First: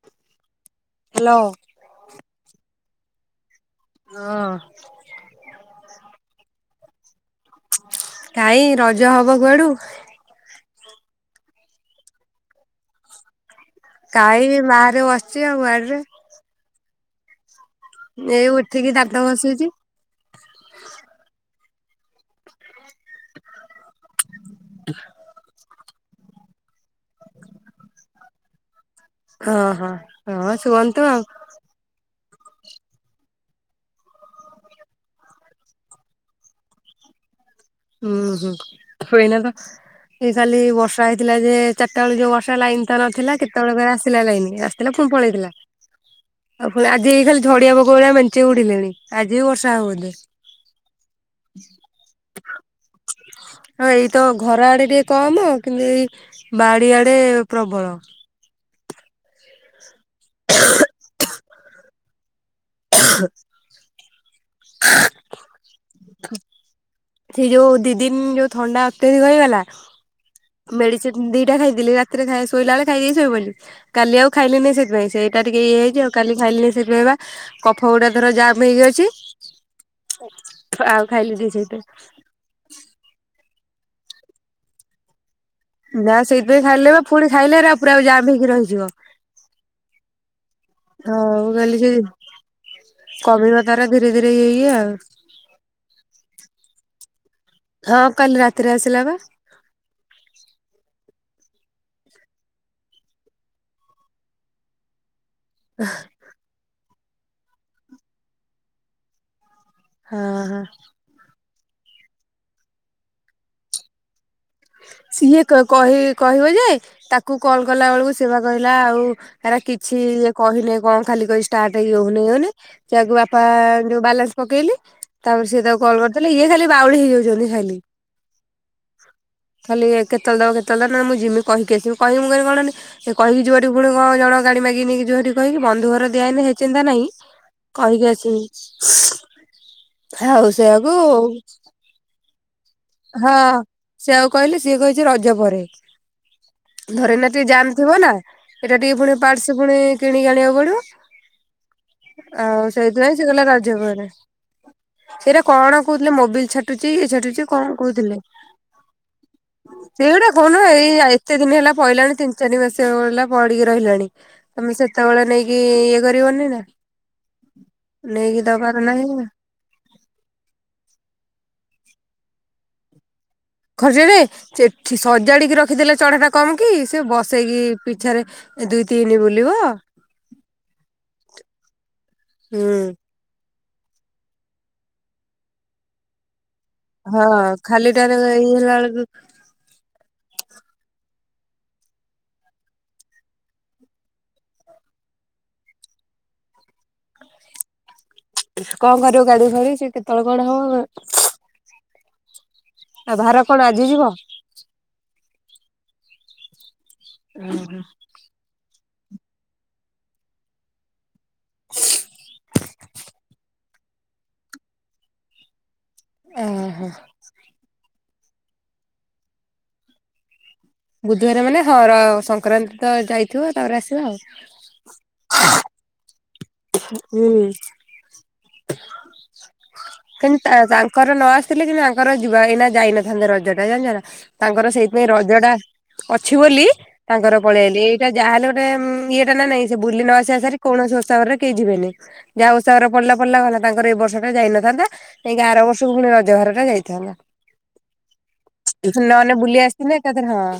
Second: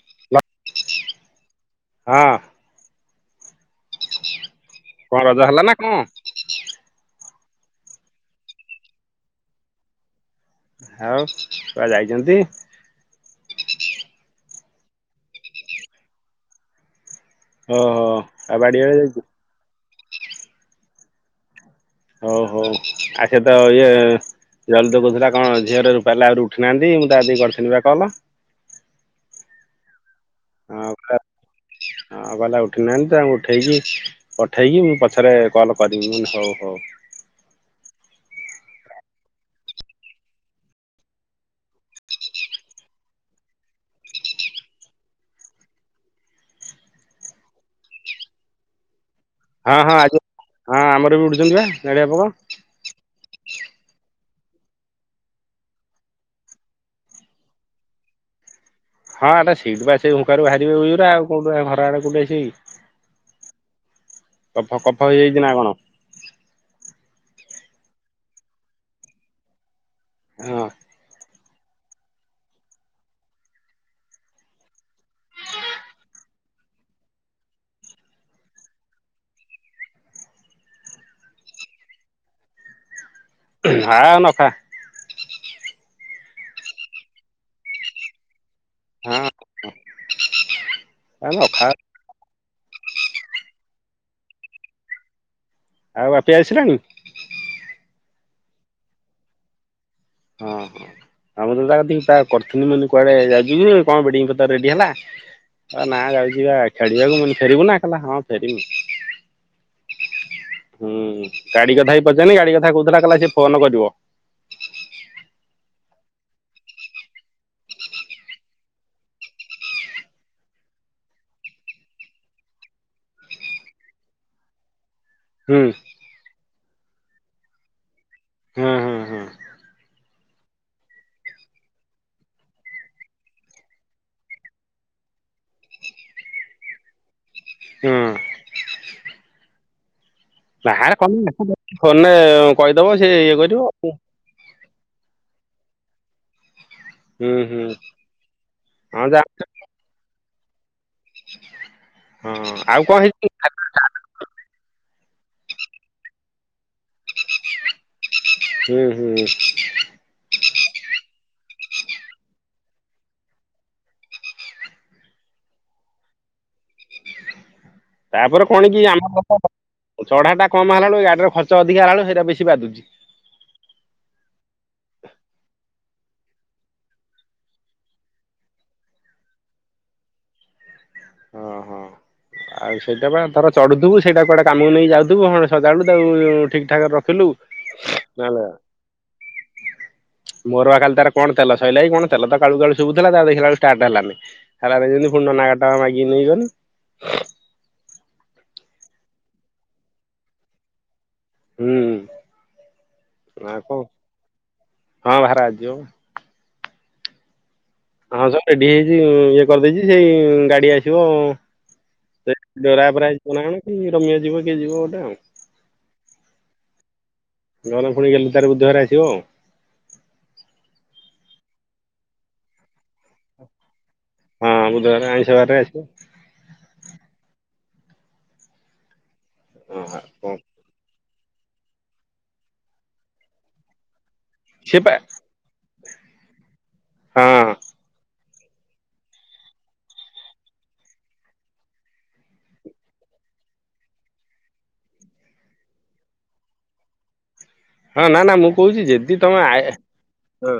[inaudible] Hello. ହଁ। ହଁ। କଣ ରଜ ହେଲା ନା କଣ? କାଇଁ ରଜ ହବ କୁଆଡୁ। ଆଉ କୁଆ ଯାଇଛନ୍ତି? କାଇବି ବାହାରେ ବସିଛି ଆଉ ବାଡିରେ। ଓହୋ ଆଉ ବାଡି ବେ ଯାଇଛୁ। ବସିଛି। [unintelligible] ଉଠି ନାହାନ୍ତି ମୁଁ ଦାଦି କରିଥିଲି ବା କଲ। ହଁ ହଁ ହଁ ଶୁଅନ୍ତୁ ଆଉ। ହଁ ଗଲା ଉଠିନାହାନ୍ତି ତାଙ୍କୁ ଉଠେଇକି। ପଠେଇକି ମୁଁ ପଛରେ କଲ୍ କରିିବି [unintelligible] ହଉ ହଉ। ହୁଁ ହୁଁ ଏଇନା ତ। ସେ ଖାଲି ବର୍ଷା ହେଇଥିଲା ଯେ ଚାରିଟା ବେଳେ ଯୋଉ ବର୍ଷା ଲାଇନ ତ ନଥିଲା କେତେବେଳେ ପୁଣି ଆସିଲା ଲାଇନ। ଥିଲା ପୁଣି ପଳେଇଥିଲା ଆଉ ପୁଣି ଆଜି ହେଇ ଖାଲି ଝଡିଆ ପୋକ ଗୁଡା ମଞ୍ଚେ ଉଡିଲେଣି। ଆଜି ବି ବର୍ଷା ହଁ ହେବ ହଁ ବୋଧେ। ଆଜି ହଁ ଆମର ବି ଉଡୁଛନ୍ତି ବା ନଡ଼ିଆ ପୋକ। ହଁ ଏଇତ ଘର ଆଡେ ଟିକେ କମ କିନ୍ତୁ ଏଇ ବାଡି ଆଡେ ପ୍ରବଳ। ହଁ ଏଟା ସିଟ୍ ବା ସେ ମୁୁଖାରୁ ବାହାରିବେ [unintelligible] ଘର ଆଡ କଉଠି ଆ। ହ କଫ କଫ ହେଇଯାଇଛି ନା କଣ? ସେ ଯୋଉ ଦି ଦିନ ଯୋଉ ଥଣ୍ଡା ଅତ୍ୟଧିକ ହେଇଗଲା। ମେଡିସିନ ଦିଟା ଖାଇଥିଲି, ରାତିରେ ଖାଇ ଶୋଇଲା ବେଳେ ଖାଇକି ଶୋଇପଡ଼ିଲି। କାଲି ଆଉ ଖାଇଲିନି ସେଇଥିପାଇଁ। ସେଇଟା ଟିକେ ଇଏ ହେଇଛି ଆଉ କାଲି ଖାଇଲିନି ସେଥିପାଇଁ ବା। କଫ ଗୁଡା ଧର ଜମ୍ ହେଇଯାଉଛି ଆଉ ଖାଇଲି ଟ ସେଇତ। ହଁ ନଖା। ନା ସେଇଥିପାଇଁ ଖାଇଲେ ବା ପୁଣି ଖାଇଲେ ଆ ପୁରା ଆଉ ଜାମ୍ ହେଇକି ରହିଯିବ। ହଁ ଆଉ ହଉ ନଖା କାଲି ସେ କମିବ ତାର ଧୀରେ ଧୀରେ ଇଏ ହେଇ ଆଉ। ଆଉ ବାପି ଆସିଲାଣି। ହଁ କାଲି ରାତିରେ ଆସିଲା ବା। ହଁ ହଁ। ଆଉ ତା କରିଥିଲି ମାନେ କୁଆଡେ ଯାଇଯିବ କଣ [unintelligible] ରେଡି ହେଲା। ହ ନାଁ ଯାଉଛି ବା ଖେଳିବାକୁ ମୁଁ ଫେରିବୁ ନା ହଁ ଫେରମି ହଁ ହଁ ହୁଁ ଗାଡି କଥା ହେଇ ପଚାରିନି ଗାଡି କଥା କହୁଥିଲା ସେ ଫୋନ କରିବ। ସିଏ କହି କହିବ ଯେ ତାକୁ କଲ କଲା ବେଳକୁ ସେବା କହିଲା ଆଉ ହେରା କିଛି ଇଏ କହିଲେ କଣ ଖାଲି କହି ଷ୍ଟାର୍ଟ ଇଏ ହଉନି ଇଏ ହଉନି ସେଇଆକୁ ବାପା ଯୋଉ ବାଲାନ୍ସ ପକେଇଲି ତାପରେ ହୁଁ ସିଏ ତାକୁ କଲ କରିଥିଲେ ଇଏ ଖାଲି ବାଉଳି ହେଇଯାଉଛନ୍ତି ଖାଲି ହୁଁ ହୁଁ ହୁଁ ଖାଲି କେତେଵେଳେ ଦବ କେତବେଳେ ଦବ ନା ମୁଁ ଯିମି କହିକି ଆସିବି କହିହିବଁ କଣ କହିକି ଯୋଅଠି ପୁଣି କଣ ଜଣଙ୍କ ଗାଡି ମାଗି ନେଇକି ଯଉଠି କହିକି ବନ୍ଧୁ ଘର ଦିଆଇନ ହେଚିନ୍ତା ନାହିଁ। ହୁଁ କହିକି ଆସିବି ଆଉ ସେଆକୁ ଫନେ ହଁ ସେ ଆଉ କହିଲେ ସିଏ କହିଛି ରଜ ପରେ ଧରିନା ହୁଁ ଟିକେ ହୁଁ ଜାମ୍ ଥିବ ନା ଏଇଟା ଟିକେ ହଁ ପୁଣି ଯା ପାଟର୍ସ ପୁଣି କିଣିକି ଆଣିବାକୁ ହଁ ପଡିବ। ଆଉ କଣ ସେଇଥିପାଇଁ ହେଇଛି ସେକହିଲା ରଜ ପରେ ସେଇଟା କଣ କହୁଥିଲେ ମୋଵିଲି ଛାଟୁଛି ଇଏ ଛାଟୁଛି କଣ କହୁଥିଲେ। ହୁଁ ହୁଁ ସେଇଗୁଟା କହୁନୁ ଏଇ ଏତେ ଦିନ ହେଲା ପହିଲାଣି ତିନି ଚାରି ମାସଲା ହେଲା ପଡିକି ରହିଲାଣି। ତମେ ସେତେବେଳେ ନେଇକି ଇଏ କରିବନି ନା ନେଇକି ତାପରେ କଣ ଦବାର କି ନାହିଁ ଆମ ନା ଚଢା ଟା କମ ହେଲା ଵେଳକୁ ଗାଡିର ଖର୍ଚ୍ଚ ଅଧିକ ହେଲା ବେଳକୁ ସେଇଟା ବେଶୀ ବାଧୁଛି। ଖର୍ଚ୍ଚ ଯେ ସେଠି ସଜାଡିକି ରଖିଦେଲେ ଚଢା ଟା କମ କିି ସେ ବସେଇକି ପିଛାରେ ଦୁଇ, ତିନି ବୁଲିବ ଓଁ ହଁ ହୁଁ ଆଉ ସେଇଟା ବା ତାର ଚଢ଼ୁଥୁବୁ ସେଇଟା କୁଆଡ଼େ କାମକୁ ନେଇ ଯାଉଥିବୁ ହଁଣ ସଜାବେଳୁ ତାଉ ଠିକ୍ ଠାକ୍ ରେ ହଁ ରଖିଲୁ ଖାଲିଟାରେ ହେଲା ଇଏ ବେଳକୁ ମୋରୁଆ କାଲି ତାର କଣ ତଲ ସଇଲାଇ କି କଣ ତଲ ତ କାଳୁ କାଳୁ ଶୁଭୁଥିଲା ତା ଦେଖିଲା ବେଳକୁ ଷ୍ଟାର୍ଟ ହେଲାନି। ହେଲାନି ଯେମିତି ଫୁଣି ନନା ଗାଡ଼ିଟା ମାଗିକି ନେଇଗନୁ କଣ କରିବ ଗାଡି ଫାଡି ସେ କେତେବେଳେ କଣ ହବ ହୁଁ ଆଉ ଭାର କଣ ଆଜି ଯିବ। ହଁ ଭାର ଆଜି ଯିବ ବା ଓ ହୋ ହଁ ସବୁ ରେଡି ହେଇଛି ଇଏ କରିଦେଇଛି ସେଇ ଗାଡି ଆସିବ ଅ ସେ ଡରା ବରା ଯିବ ନା କଣ କି ରମ୍ୟ ଯିବ କିଏ ଯିବ ଗୋଟେ ଆଉ ଓ ହ ନହେଲେ ଏଲି ପୁଣି ତାର ବୁଧରେ ଆସିବ ଆଉ ବୁଧବାର ମାନେ ହଁ ସଂକ୍ରାନ୍ତି ତ ଯାଇଥିବ ତାପରେ ଆସିବ ହଁ ବୁଧବାର ଆଉ [inaudible] ହୁଁ [unintelligible] ହଁ ହଁ ଙ୍କର ନ ଆସିଥିଲେ କିନ୍ତୁ ଆଙ୍କର ଯିବା ଏଇନା ଯାଇନଥାନ୍ତେ ରଜ ଟା ଜାଣିଛ ନା ତାଙ୍କର ସିଏ ପା ସେଇଥିାଇଁ ରଜ ଟା ଅଛି ବୋଲି ତାଙ୍କର ହଁ ପଳେଇଲି ଏଇଟା ଯାହାହେଲେ ଉଁ ଇଏଟା ନା ନାଇଁ ସେ ବୁଲି ନ ଆସିଆ ସାରି କୌଣସି ଓଷା ବାରରେ କେହି ଯିବେନି ଯାହା ଓଷା ବାର ପଡିଲା ପଡିଲା ଗଲା ତାଙ୍କର ଏଇ ବର୍ଷ ଟା ଯାଇନଥାନ୍ତା। ଯାଇକି ଆର ବର୍ଷକୁ ପୁଣି ରଜଭାର ଟା ଯାଇଥାନ୍ତା। ହଁ ନା ନା ମୁଁ କହୁଛି ଯଦି ନହେଲେ ତମେ ଆ ବୁଲି ଆସିଥିଲେ ଏକାଥରେ ହଁ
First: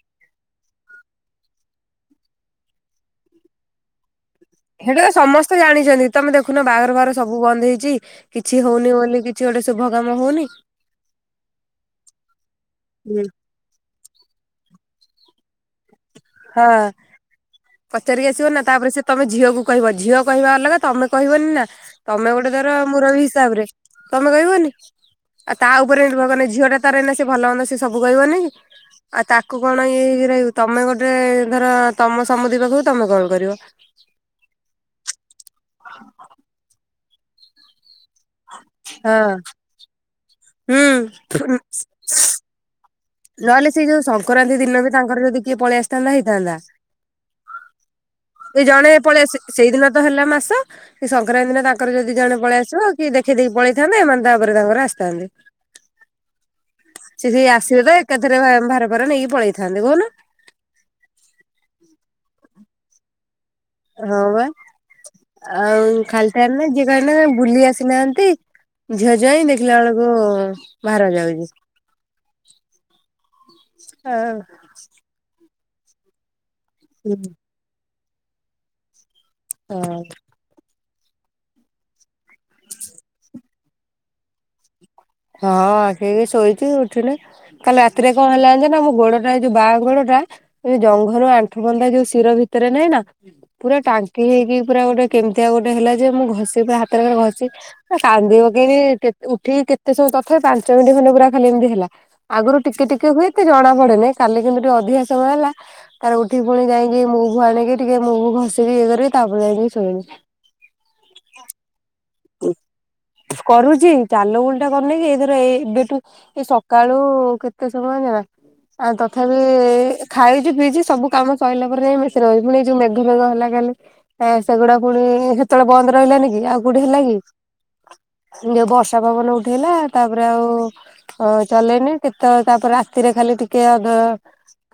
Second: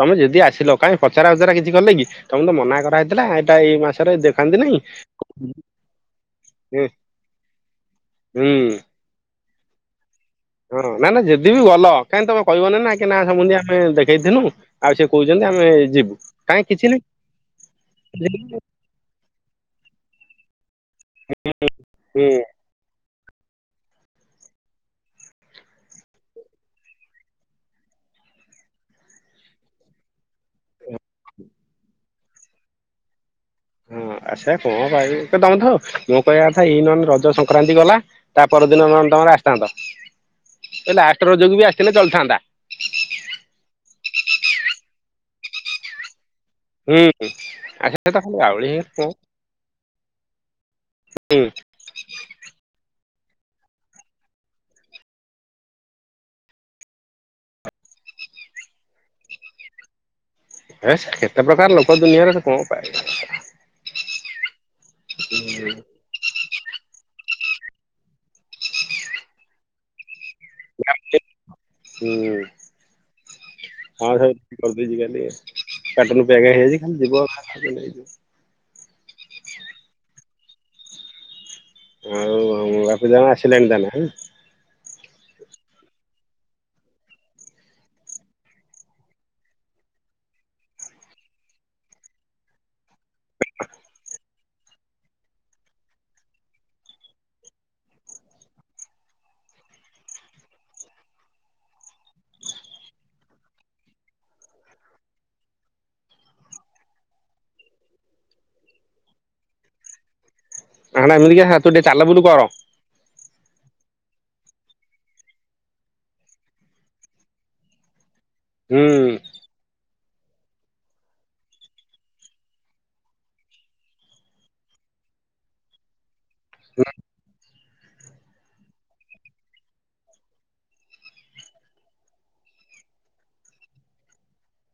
ତମେ ଯଦି ଆସିଲ କାଇହିଁ ପଚରା ଉଚରା କିଛି କଲେ କି ତମେ ତ ମନା କରାହେଇଥିଲା ଏଇଟା ଏଇ ମାସରେ ଦେ ସେଟା ତ ସମସ୍ତେ ଜାଣିଛନ୍ତି ତମେ ଦେଖୁନ ବାହାଘର ବାଘର ସବୁ ବନ୍ଦ ହେଇଛି ହୁଁ କିଛି ହଉନି ବୋଲି କି। କିଛି ଗୋଟେ ଶୁଭ କାମ ହଉନି। ହଁ, ନା ନା ଯଦି ବି ଗଲ କାହିଁକି ତମେ କହିବନି ନା ନା ହୁଁ। ସମୁଦି ଆମେ ଦେଖେଇଥିନୁ। ଆଉ ସେ କହୁଛନ୍ତି ଆମେ ଯିବୁ, ହଁ କାହିଁ କିଛି ନାହିଁ। ପଚାରିକି ଆସିବ ନା ତାପରେ ସେ ତମେ ଝିଅକୁ କହିବ ଝିଅ କହିବା ଅଲଗା ତମେ କହିବନି ନା। ହୁଁ ତମେ ଗୋଟେ ଧର ମୁରବି ହିସାବ ରେ ତମେ କହିବନି। ଆଉ ତା ଉପରେ ନିର୍ଭର କନେ ଝିଅ ଟା ତାର ଏଇନା ସେ ଭଲମନ୍ଦ ସେ ସବୁ କହିବନି କି। ଆଉ ତାକୁ କଣ ଇଏ ହେଇକି ରହିବ ତମେ ଗୋଟେ ଧର ତମ ସମୁଦି ପାଖକୁ ତମେ କଲ୍ କରିବ। ହୁଁ, ଆସା କଣ ପାଇଁ କେ ଦମଥ ମୁଁ କହିବା କଥା ଇ ନହେଲେ ରଜ ସଂକ୍ରାନ୍ତି ଗଲା। ତା ପରଦିନ ନହେନେ ହଁ ତମର ଆସିଥାନ୍ତ। ହୁଁ ଏ ଲାଷ୍ଟ ରଜକୁ ବି ଆସିଥିଲେ ଚଳିଥାନ୍ତା। ନହେଲେ ସେଇ ଯୋଉ ସଂକ୍ରାନ୍ତି ଦିନ ବି ତାଙ୍କର ଯଦି କିଏ ପଳେଇ ଆସିଥାନ୍ତା ହେଇଥାନ୍ତା। ହୁଁ ଆ ସେ ତ ଖାଲି ଏ ଆଉଳି ହେଇ ଜଣେ କଣ ପଳେଇ ସେଇଦିନ ତ ହେଲା ମାସ। ଏ ହୁଁ ସଂକ୍ରାନ୍ତି ଦିନ ତାଙ୍କ ତାଙ୍କର ଯଦି ଜଣେ ପଳେଇଆସିବ କି ଦେଖେଇଦେଇକି ପଳେଇଥାନ୍ତେ, ଏମାନେ ତାପରେ ତାଙ୍କର ଆସିଥାନ୍ତେ। ସେ ସେଇ ଆସିବେ ତ ଏକାଥରେ ଭାର ଫାର ନେଇକି ପଳେଇଥାନ୍ତେ କହୁନ। ହେସ୍ କେତେ ପ୍ରକାର ଲୋକ ଦୁନିଆରେ ସେ କଣ ପାଇବୁ। ହଁ ପା ଆଉ ଖାଲିଟାରେ ନା ଯିଏ କହିବ ନା ବୁଲି ଆସିନାହାନ୍ତି। ଝିଅ ଜ୍ବାଇଁ ଦେଖିଲା ବେଳକୁ ଭାର ଯାଉଛି। ହୁଁ, ହଁ ଆଉ ସେଇ ବୁଲି ବାଲି କାର୍ଟୁନ୍ ପ୍ୟାକ୍ ହେଇଯାଇଚି ଖାଲି ଯିବ ଭାରକୁ ନେଇକି। ହଁ। ଆଉଁ ବାପ ଯାଣ ଆସିଲେଣିି ତାନଲେ ହଁ [unintelligible] ହଁ ଆଖେଇକି ଶୋଇଛୁ ଉଠିନେ। କାଲି ରାତିରେ କଣ ହେଲା ଯାଣିଚ ନା? ମୋ ଗୋଡଟା ଏଇ ଯୋଉ ବାଁ ଗୋଡଟା। ଏ ଜଙ୍ଘରୁ ଆଣ୍ଠୁ ପର୍ଯ୍ୟନ୍ତ ଯୋଉ ଶିର ଭିତରେ ନାହିଁ ନା? ପୁରା ଟାଙ୍କି ହେଇକି ପୁରା ଗୋଟେ କେମିତିଆଉ ଗୋଟେ ହେଲା ଯେ ମୁଁ ଘଷି ପୁର ହାତରେ ଘଷି କାନ୍ଦି ପକେଇଲି କେତ୍ ଉଠିକି କେତେ ସମୟ ତଥାପି ପାଞ୍ଚ ମିନିଟ ଖାନେ ପୁରା ଖାଲି ଏମିତି ହେଲା। ଆଗରୁ ଟିକେ ଟିକେ ହୁଏ ଏତେ ଜଣା ପଡେନି କାଲି କିନ୍ତୁ ଟିକେ ଅଧିକା ସମୟ ହେଲା। ତାପରେ ଉଠି ପୁଣି ଯାଇକି ମୁଭ୍ ଆଣିକି ଟିକେ ମୁଭ୍ ଘସିକି ଇଏ କରିକି ତାପରେ ଯାଇକି ଶୋଇଲି। ଆଣ ଏମିତି କିସ ତୁ ଟିକେ ଚାଲ ବୁଲୁ କର। କରୁଛି ଚାଲ ବୁଲ ଟା କରୁନେଇ କି ଏଇଥର ଏ ଏବେଠୁ। ଏଇ ସକାଳୁ କେତେ ସମୟ ଯାଣିଛନା? ହୁଁ। ଆ ତଥାପି ଏ ଖାଇଛି ପିଇଛି ସବୁ କାମ ସରିଲା ପରେ ଯାଇଁ କି [unintelligible] ପୁଣି ଏ ଯୋଉ ମେଘ ପେଘ ହେଲା କାଲି। ଏ ସେଗୁଡା ପୁଣି ହେତେବେଳ ବନ୍ଦ ରହିଲାନି କି ଆଉ କୋଉଠି ହେଲା କି। ଯୋଉ ବର୍ଷା ପବନ ଉଠେଇଲା ତାପରେ ଆଉ ଅ ଚଲେଇନି କେତେବେଳ ତାପରେ ରାତିରେ ଖାଲି ଟିକେ ଅଧ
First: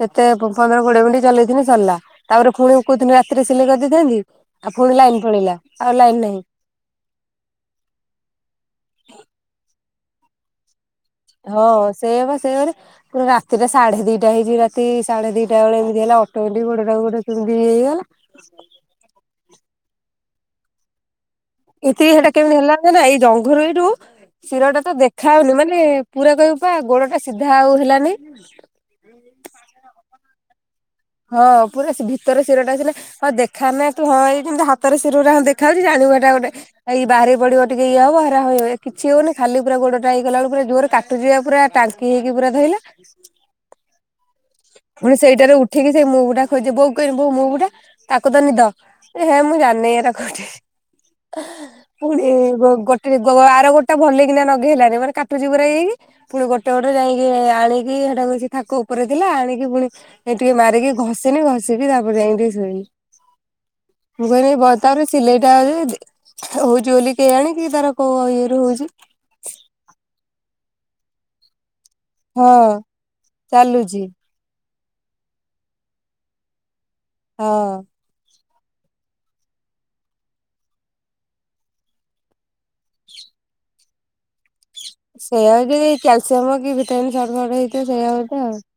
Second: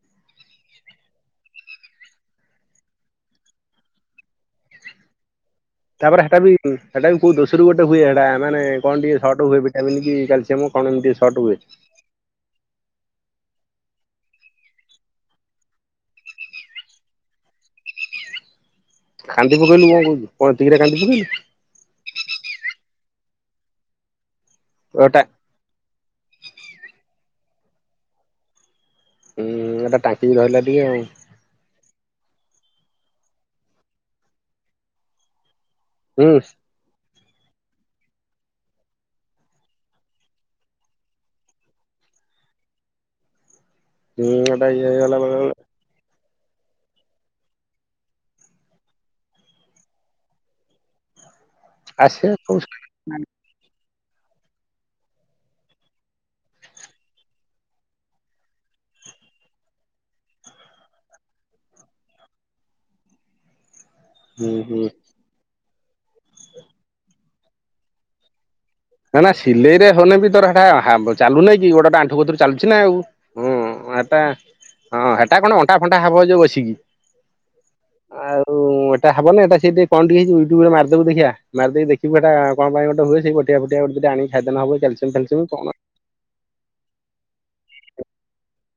କେତେ ପନ୍ଦର କୋଡିଏ ମିନିଟ ଚଲେଇିନି ସରିଲା ତାପରେ ପୁଣି କହୁିନି ରାତିରେ ସିଲେଇ କରିଦେଇଥାନ୍ତି। ଆଉ ଫୁଣି ଲାଇନ୍ ପଳେଇିଲା ଆଉ ଲାଇନ୍ ନାହିଁ। ହୁଁ ହେଟା ବି କୋଉ ଦୋଷରୁ ଗୋଟେ ହୁଏ ହେଟା ମାନେ କଣ ଟିକିଏ ସଟ୍ ହୁଏ ଭିଟାମନ୍ କି କ୍ୟାଲ୍ସିୟମ୍। କଣ ଏମିତି ସର୍ଟ ହୁଏ। ସେୟା ପା ସେୟା କରେ। ପୁରା ରାତିଟା ସାଢେ ଦିଟା ହେଇଛି ରାତି ସାଢେ ଦିଟା ବେଳେ ଏମିତି ହେଲା ଅଟୋମେଟିକ୍ ଗୋଡ଼ଟା ଗୋଟେ କେମିତି ଇଏ ହେଇଗଲା। ହ [inaudible] [unintelligible] କାନ୍ଦି ପକେଇଲୁ କଣ କହୁଚୁ, କଣ ଏତିକିରେ କାନ୍ଦି ପକେଇଲୁ? ଏତିକି ସେଇଟା କେମିତି ହେଲା କହନା ଏଇ ଜଙ୍ଘରୁ ଏଇଠୁ ଶିରଟା ତ ଏଟା ଦେଖା ହଉନି ମାନେ ପୁରା କହିବୁ ପା ଗୋଡ ଟା ସିଧା ଆଉ ହେଲାନି। ହୁଁ ଏଟା ଟାଙ୍କିକି ଧଇଲା ଟିକେ ଆଉ। ହଁ ପୁରା ସେ ଭିତର ଶିରଟା ହଁ ଦେଖାନା ତୁ ହଁ ଏମିତି ହାତର ଶିର ଦେଖ ଖାଲି ହୁଁ ଜାଣିବାଟା ଗୋଟେ ଏଇ ବାହାରି ପଡିବ ଟିକେ ଇ ହବ ହରା ହଇ କିଛି ହଉନି ଖାଲି ପୁରା ଗୋଡଟା ହେଇଗଲା ବଳ ପୁରା କାଟୁଛି ଜୋରେ କାଟୁଛି ପୁରା। କି ହେଇକି ପୁରା ଧଇଲା ହୁଁ ଏଟା ଇଏ ପୁଣି ହେଇଗଲା ବେଳେ ବେଳେ ସେଇଟାରେ ଉଠେଇକି ସେଇ ମୁଁ ମୁଭଟା ଖୋଜି, ବୋଉ କହନି ବୋଉ ମୁଁ ମୁଭଟା? ତାକୁ ତ ନିଦ। ହେ ମୁଁ ଜାଣିନି ଏରା କୋଉଠି, ଆସେ ପୁଣି ହୁଁ ଗୋଟେ ଆର ଗୋଟା ଭଲ କିନା ନା ନଗେଇ ହେଲାନ ମାନେ କାଟୁଛି ପୁରା ଏଇକି। ପୁଣି ଗୋଟେ ଗୋଟେ ଯାଇକି ଆଣିକି ସେଟା କରୁଛି ତାଙ୍କ ଉପରେ ଥିଲା ଆଣିକି ପୁଣି ଟିକେ ମାରିକି ଘଷିନି ଘଷିକି ତାପରେ ଯାଇକି ଟିକେ ଶୋଇବି। [inaudible] ମୁଁ କହିଲି ହୁଁ। ବତାବରେ ସିଲେଇଟା ହଉଛି ବୋଲି କେଜାଣି ତାର କୋଉ ଇଏ ରୁ ହଉଛି। ନା ନା ସିଲେଇରେ ହନେ ବି ତୋରଟା ଚାଲୁନାଇଁ କି ଗୋଟେ ଗୋଟେ ଆଣ୍ଠୁ ସବୁଥିରୁ ଚାଲୁଛି ହଁ ନା ଆଉ ହଁ ଚାଲୁଛି ଏଟା ହଁ ଏଟା କଣ ଅଣ୍ଟା ଫଣ୍ଟା ହବ ଯୋଉ ବସିକି ହଁ ହଁ ଏଟା ହବ ନା ଏଇଟା ସେ କଣ ଟିକେ ହେଇଛି ୟୁଟୁବରେ ମାରିଦେଖିବୁ, ମାରିଦେଖିବୁ ଏଇଟା କଣ ଗୋଟ ହୁଏ ସେଇଟେ ବଟିକା ଫଟିକା ଆଣି ଖାଇଦେଲେ ହବ। କ୍ୟାଲସିୟମ ଫ୍ୟାଲସିୟମ ସେଇଆ କଣ କି କ୍ୟାଲସିୟମ କି ଭିଟାମିନ ଶର୍ଟ କଟ ହେଇଥିବ ସେଇଆ ଗୋଟେ ଆଉ।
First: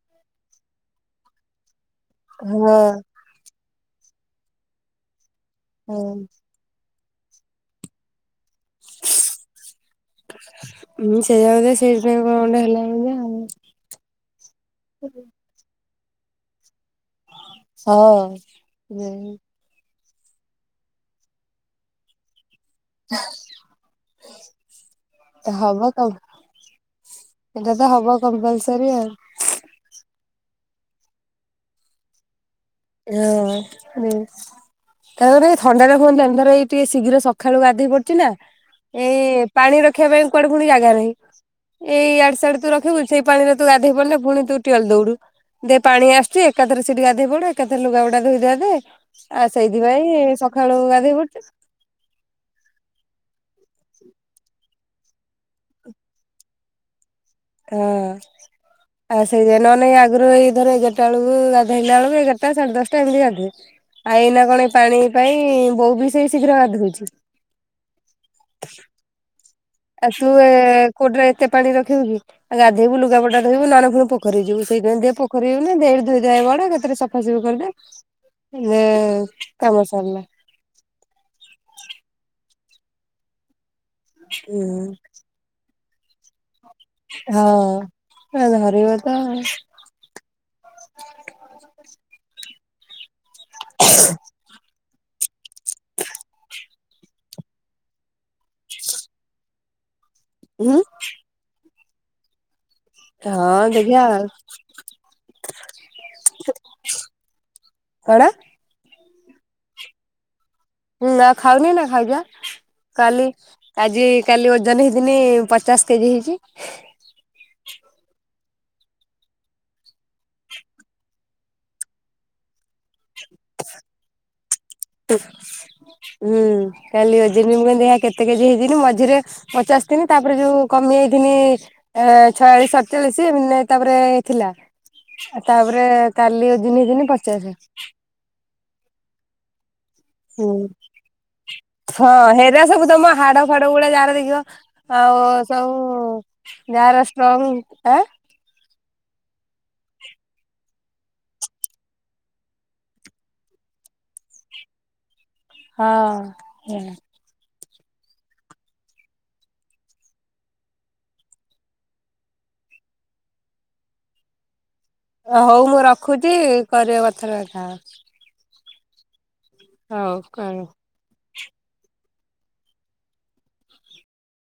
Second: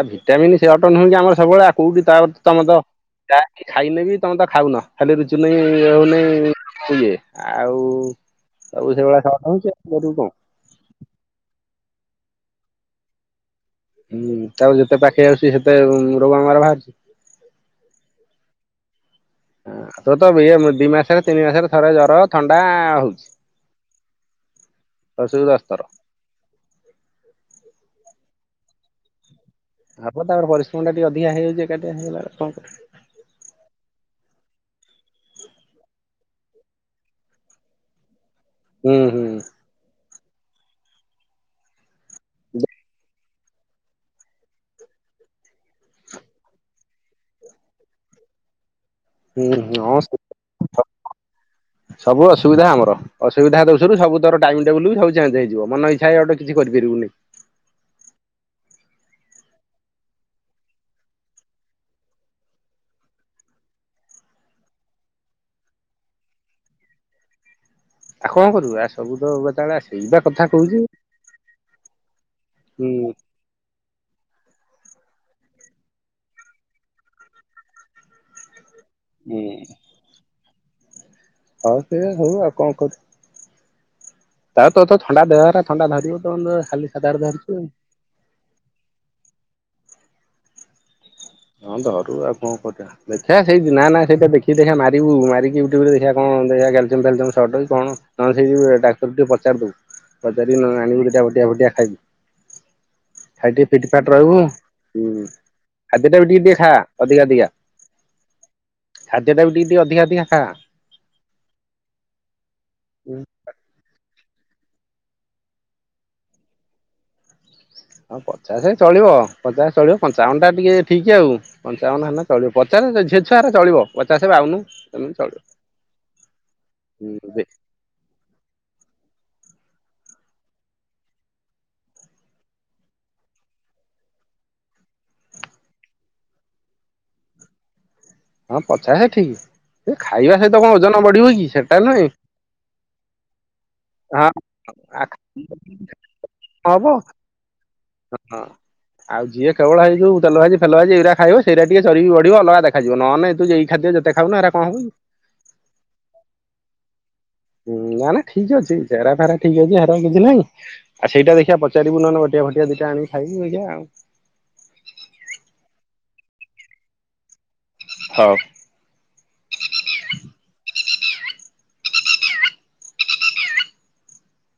ଆଉ ଭିଟାମିନ ସେଆତ ନୁହଁ କି ଆମର ସବୁବେଳେ ଆଉ କୋଉଠି ତା ତମର ତ ହଁ। ଯାହାକି ଖାଇନେ ବି ତମେ ତ ଖାଉନ ଖାଲି ରୁଚୁ ନାହିଁ ଇଏ ହଉନାହିଁ, ଇଏ ଆଉ ସବୁ ସେଇଭଳିଆ ଶର୍ଟ ହଉଛି ଆଉ କରିବି କଣ? ହଁ ସେୟା ବୋଧେ ସେଇଥିପାଇଁ କଣ ଗୋଟେ ହେଲା ବୋଧେ ଆଉ। ହୁଁ, ତାକୁ ଯେତେ ପାଖେଇ ଆସୁଛି ସେତେ ରୋଗ ଆମର ବାହାରିଛି। ହଁ ତୋର ତ ଏୟା ଦି ମାସରେ, ତିନି ମାସରେ ଥରେ ଜର, ଥଣ୍ଡା ହଁ, ହଉଛି ଦଶରୁ ଦଶ ଥର। ଏଇଟା ତ ହବ କମ୍ପଲସରୀ ଆଉ। ତାପରେ ତାପରେ ପରିଶ୍ରମ ଟିକେ ଅଧିକା ହେଇଯାଉଛି ଏକାଠି ହେଇଗଲା ଆଉ କଣ କରିବା? ହଁ, ହୁଁ। ତାପରେ ଥଣ୍ଡାଟା କଣ [unintelligible] ଶୀଘ୍ର ସକାଳୁ ଗାଧେଇ ପଡୁଛି ନା। ହୁଁ ହୁଁ। ଏଇ ପାଣି ରଖିବାପାଇଁ କୁଆଡେ ପୁଣି ଜାଗା ନାହିଁ ଏଇ ଆଡେ ସଆଡେ ତୁ ରଖିବୁ ସେଇ ପାଣିରେ ତୁ ଗାଧେଇ ପଡିଲେ ପୁଣି ତୁ ଠେଲି ଦଉଛୁ, ଦେଇ ପାଣି ଆସୁଛି ଏକାଥରେ ସେଠି ଗାଧେଇ ପଡ଼ିବେ। କେତେ ଲୁଗା ବୁଡା ଧୋଇଦବା ଦେ ଆଉ ହୁଁ ହଁ ସେଇଥିପାଇଁ ସକାଳୁ ଗାଧୋଇପଡ଼େ। ସବୁ ଅସୁବିଧା ଆମର। ଅସୁବିଧା ଦଉ ସବୁତୋର ଟାଇମ ଟେବୁଲ ସବୁ ଚେଞ୍ଜ ହେଇଯିବ ମନ ଇଛା କିଛି କରିପାରିବୁନି। ହଁ ଆଉ ସେଇଆ ନହେଲେ ଆଗରୁ ଏଇ ଧର ଏଗାରଟା ବେଳକୁ, ଗାଧୋଇଲା ବେଳକୁ ଏଗାରଟା ସାଢେ ଦଶଟା ଏମିତି ଗାଧାଉ। ଏଇନା କଣ ଏ ପାଣି ପାଇଁ ବୋଉବି ସେଇ ଶୀଘ୍ର ଗାଧଉଛି। ଆଉ କଣ କରିବୁ ଆ [unintelligible] ବେଳେବେଳେ ଆସୁଛି। ଆଉ ତୁ କୋଉଠୁରେ ଏତେ ପାଣି ରଖିବୁ କି ହୁଁ ଗାଧେଇବୁ, ଲୁଗାପଟା ଧୋଇବୁ ନହେଲେ ପୁଣି ପୋଖରୀ ଯିବୁ ସେଇଥିପାଇଁ ପୋଖରିକୁ ଗଲି ଏଠି ଧୋଇଦ୍ଧାଇ ହେଇ ପଡିବୀ ସଫାସଫା କରିଦେ। ହୁଁ ହେଁ କାମସରିଲା। ହଉ ସେ ହଉ ଆଉ କଣ କରିବୁ। ହୁଁ ତାପରେ ତୋର ତ ଥଣ୍ଡା ଦେହତା ଥଣ୍ଡା ଧରିବ ତୋ ଦେହରେ। ହଁ ଏ ଧରିବ ତ ହଁ ଧରୁ ଆଉ କଣ କରିବା ଦେଖିଆ ସେଇ ନା ନା ସେଇଟା ଦେଖି ଦେଖ ମାରିବୁ ମାରିକି ୟୁ ଟିବୁ ରେ ଦେଖିବା କଣ ଦେଖିଆ କାଲସିୟମ୍ ଫ୍ୟାଲିସିୟ ସଟ କି କଣ ହଁ ସେଇ ଡାକ୍ତର କୁ ଟିକେ ପଚାରିଥିବୁ। ପଚାରିକି ନ ହୁଁ ହେଲେ ଆଣିବୁ ଦିଟା ବଟିକା ଫଟିକା ଖାଇବି। ଖାଇକି ହଁ ଟିକେ ଫିଟ ଦେଖିଆ ଫାଟ ଆଉ ରହିବୁ ହୁଁ। ଖାଦ୍ୟ ଟା ବି ଟିକେ ଟିକେ ଖା ଅଧିକା ଅଧିକା କଣ ଖାଦ୍ୟ ଟା ବି ଟିକେ ଟିକେ ଅଧିକା ଅଧିକା ଖା। ହୁଁ ନା ଖାଉନି ନା ଖାଇଯା କାଲି ଆଜି କାଲି ଓଜନ ହେଇଥିନି ପଚାଶ କେଜି ହେଇଛି‌। ହଉ ପଚାଶ ଚଳିବ ପଚାଶ ଚଳିବ ପଞ୍ଚାବନଟା ଟିକେ ଠିକ୍ ଆଉ। ପଞ୍ଚାବନ ହେଲେ ଚଳିବ ପଚାଶ ଝିଅ ଛୁଆ ହେରେ ଚଳିବ ପଚାଶ ବାଉନ। ହୁଁ ଖାଲି ଅୋଜ ନିମ ଗ ହାକ [unintelligible] କେତେ କେଜି ହେଇଥିନି ମଝିରେ ପଚାଶ ଥିଲି ତାପରେ ଯୋଉ କମି ଯାଇଥିନି ଏ ଛୟାଳିଶ ସତଚାଳିଶ ମେନେ ତାପରେ ଥିଲା। ଆଉ ତାପରେ କାଲି ଓଜନ ହେଇଥିନି ପଚାସେ। ହଁ ପଚାସେ ଠିକି ସେ ଖାଇବା ସହିତ କଣ ଓଜନ ବଢିବ କି ସେଟା ନୁହେଁ। ହଁ ହେରା ସବୁ ତମ ହାଡ ଫାଡ ଗୁଳା ଯାର ହଁ ଦେଖିବ ଆଉ ଆଖାମ ସବୁ ହବ ଯାର ଷ୍ଟ୍ରଙ୍ଗ ଏଁ? ହଁ ଆଉ ଯିଏ କେବଳ ହେଇ ଯଉ ତେଲ ଭାଜି ଫେଲ ଭାଜି ଏଇରୁ ଖାଇବ ସେଇରା ଟିକେ ଚରିବି ବଢିବ ଅଲଗା ଦେଖାଯିବ। ଯିବ ନହେ ନାଇଁ ତୁ ଏଇ ଖାଦ୍ୟ ଯେତେ ଖାଉନ ଏରା କଣ ହବ କି? ହଁ। ହୁ [unintelligible] ହୁଁ ନା ନା ଠିକ ଅଛି ଚେହେରା ଫେରା ଠିକ୍ ଅଛି ହେରା କିଛି ନାଇଁ ସେଇଟା ଦେଖିବା ପଚାରିବୁ ନହନେ ବଟିକା ଫଟିକା ଦିଟା ଆଣିକି ଖାଇବି ଦେଖିଆ ଆଉ। ହଉ ମୁଁ ରଖୁଛି କରିବା କଥର କଥାହେବା। ହଉ। ହଉ କର।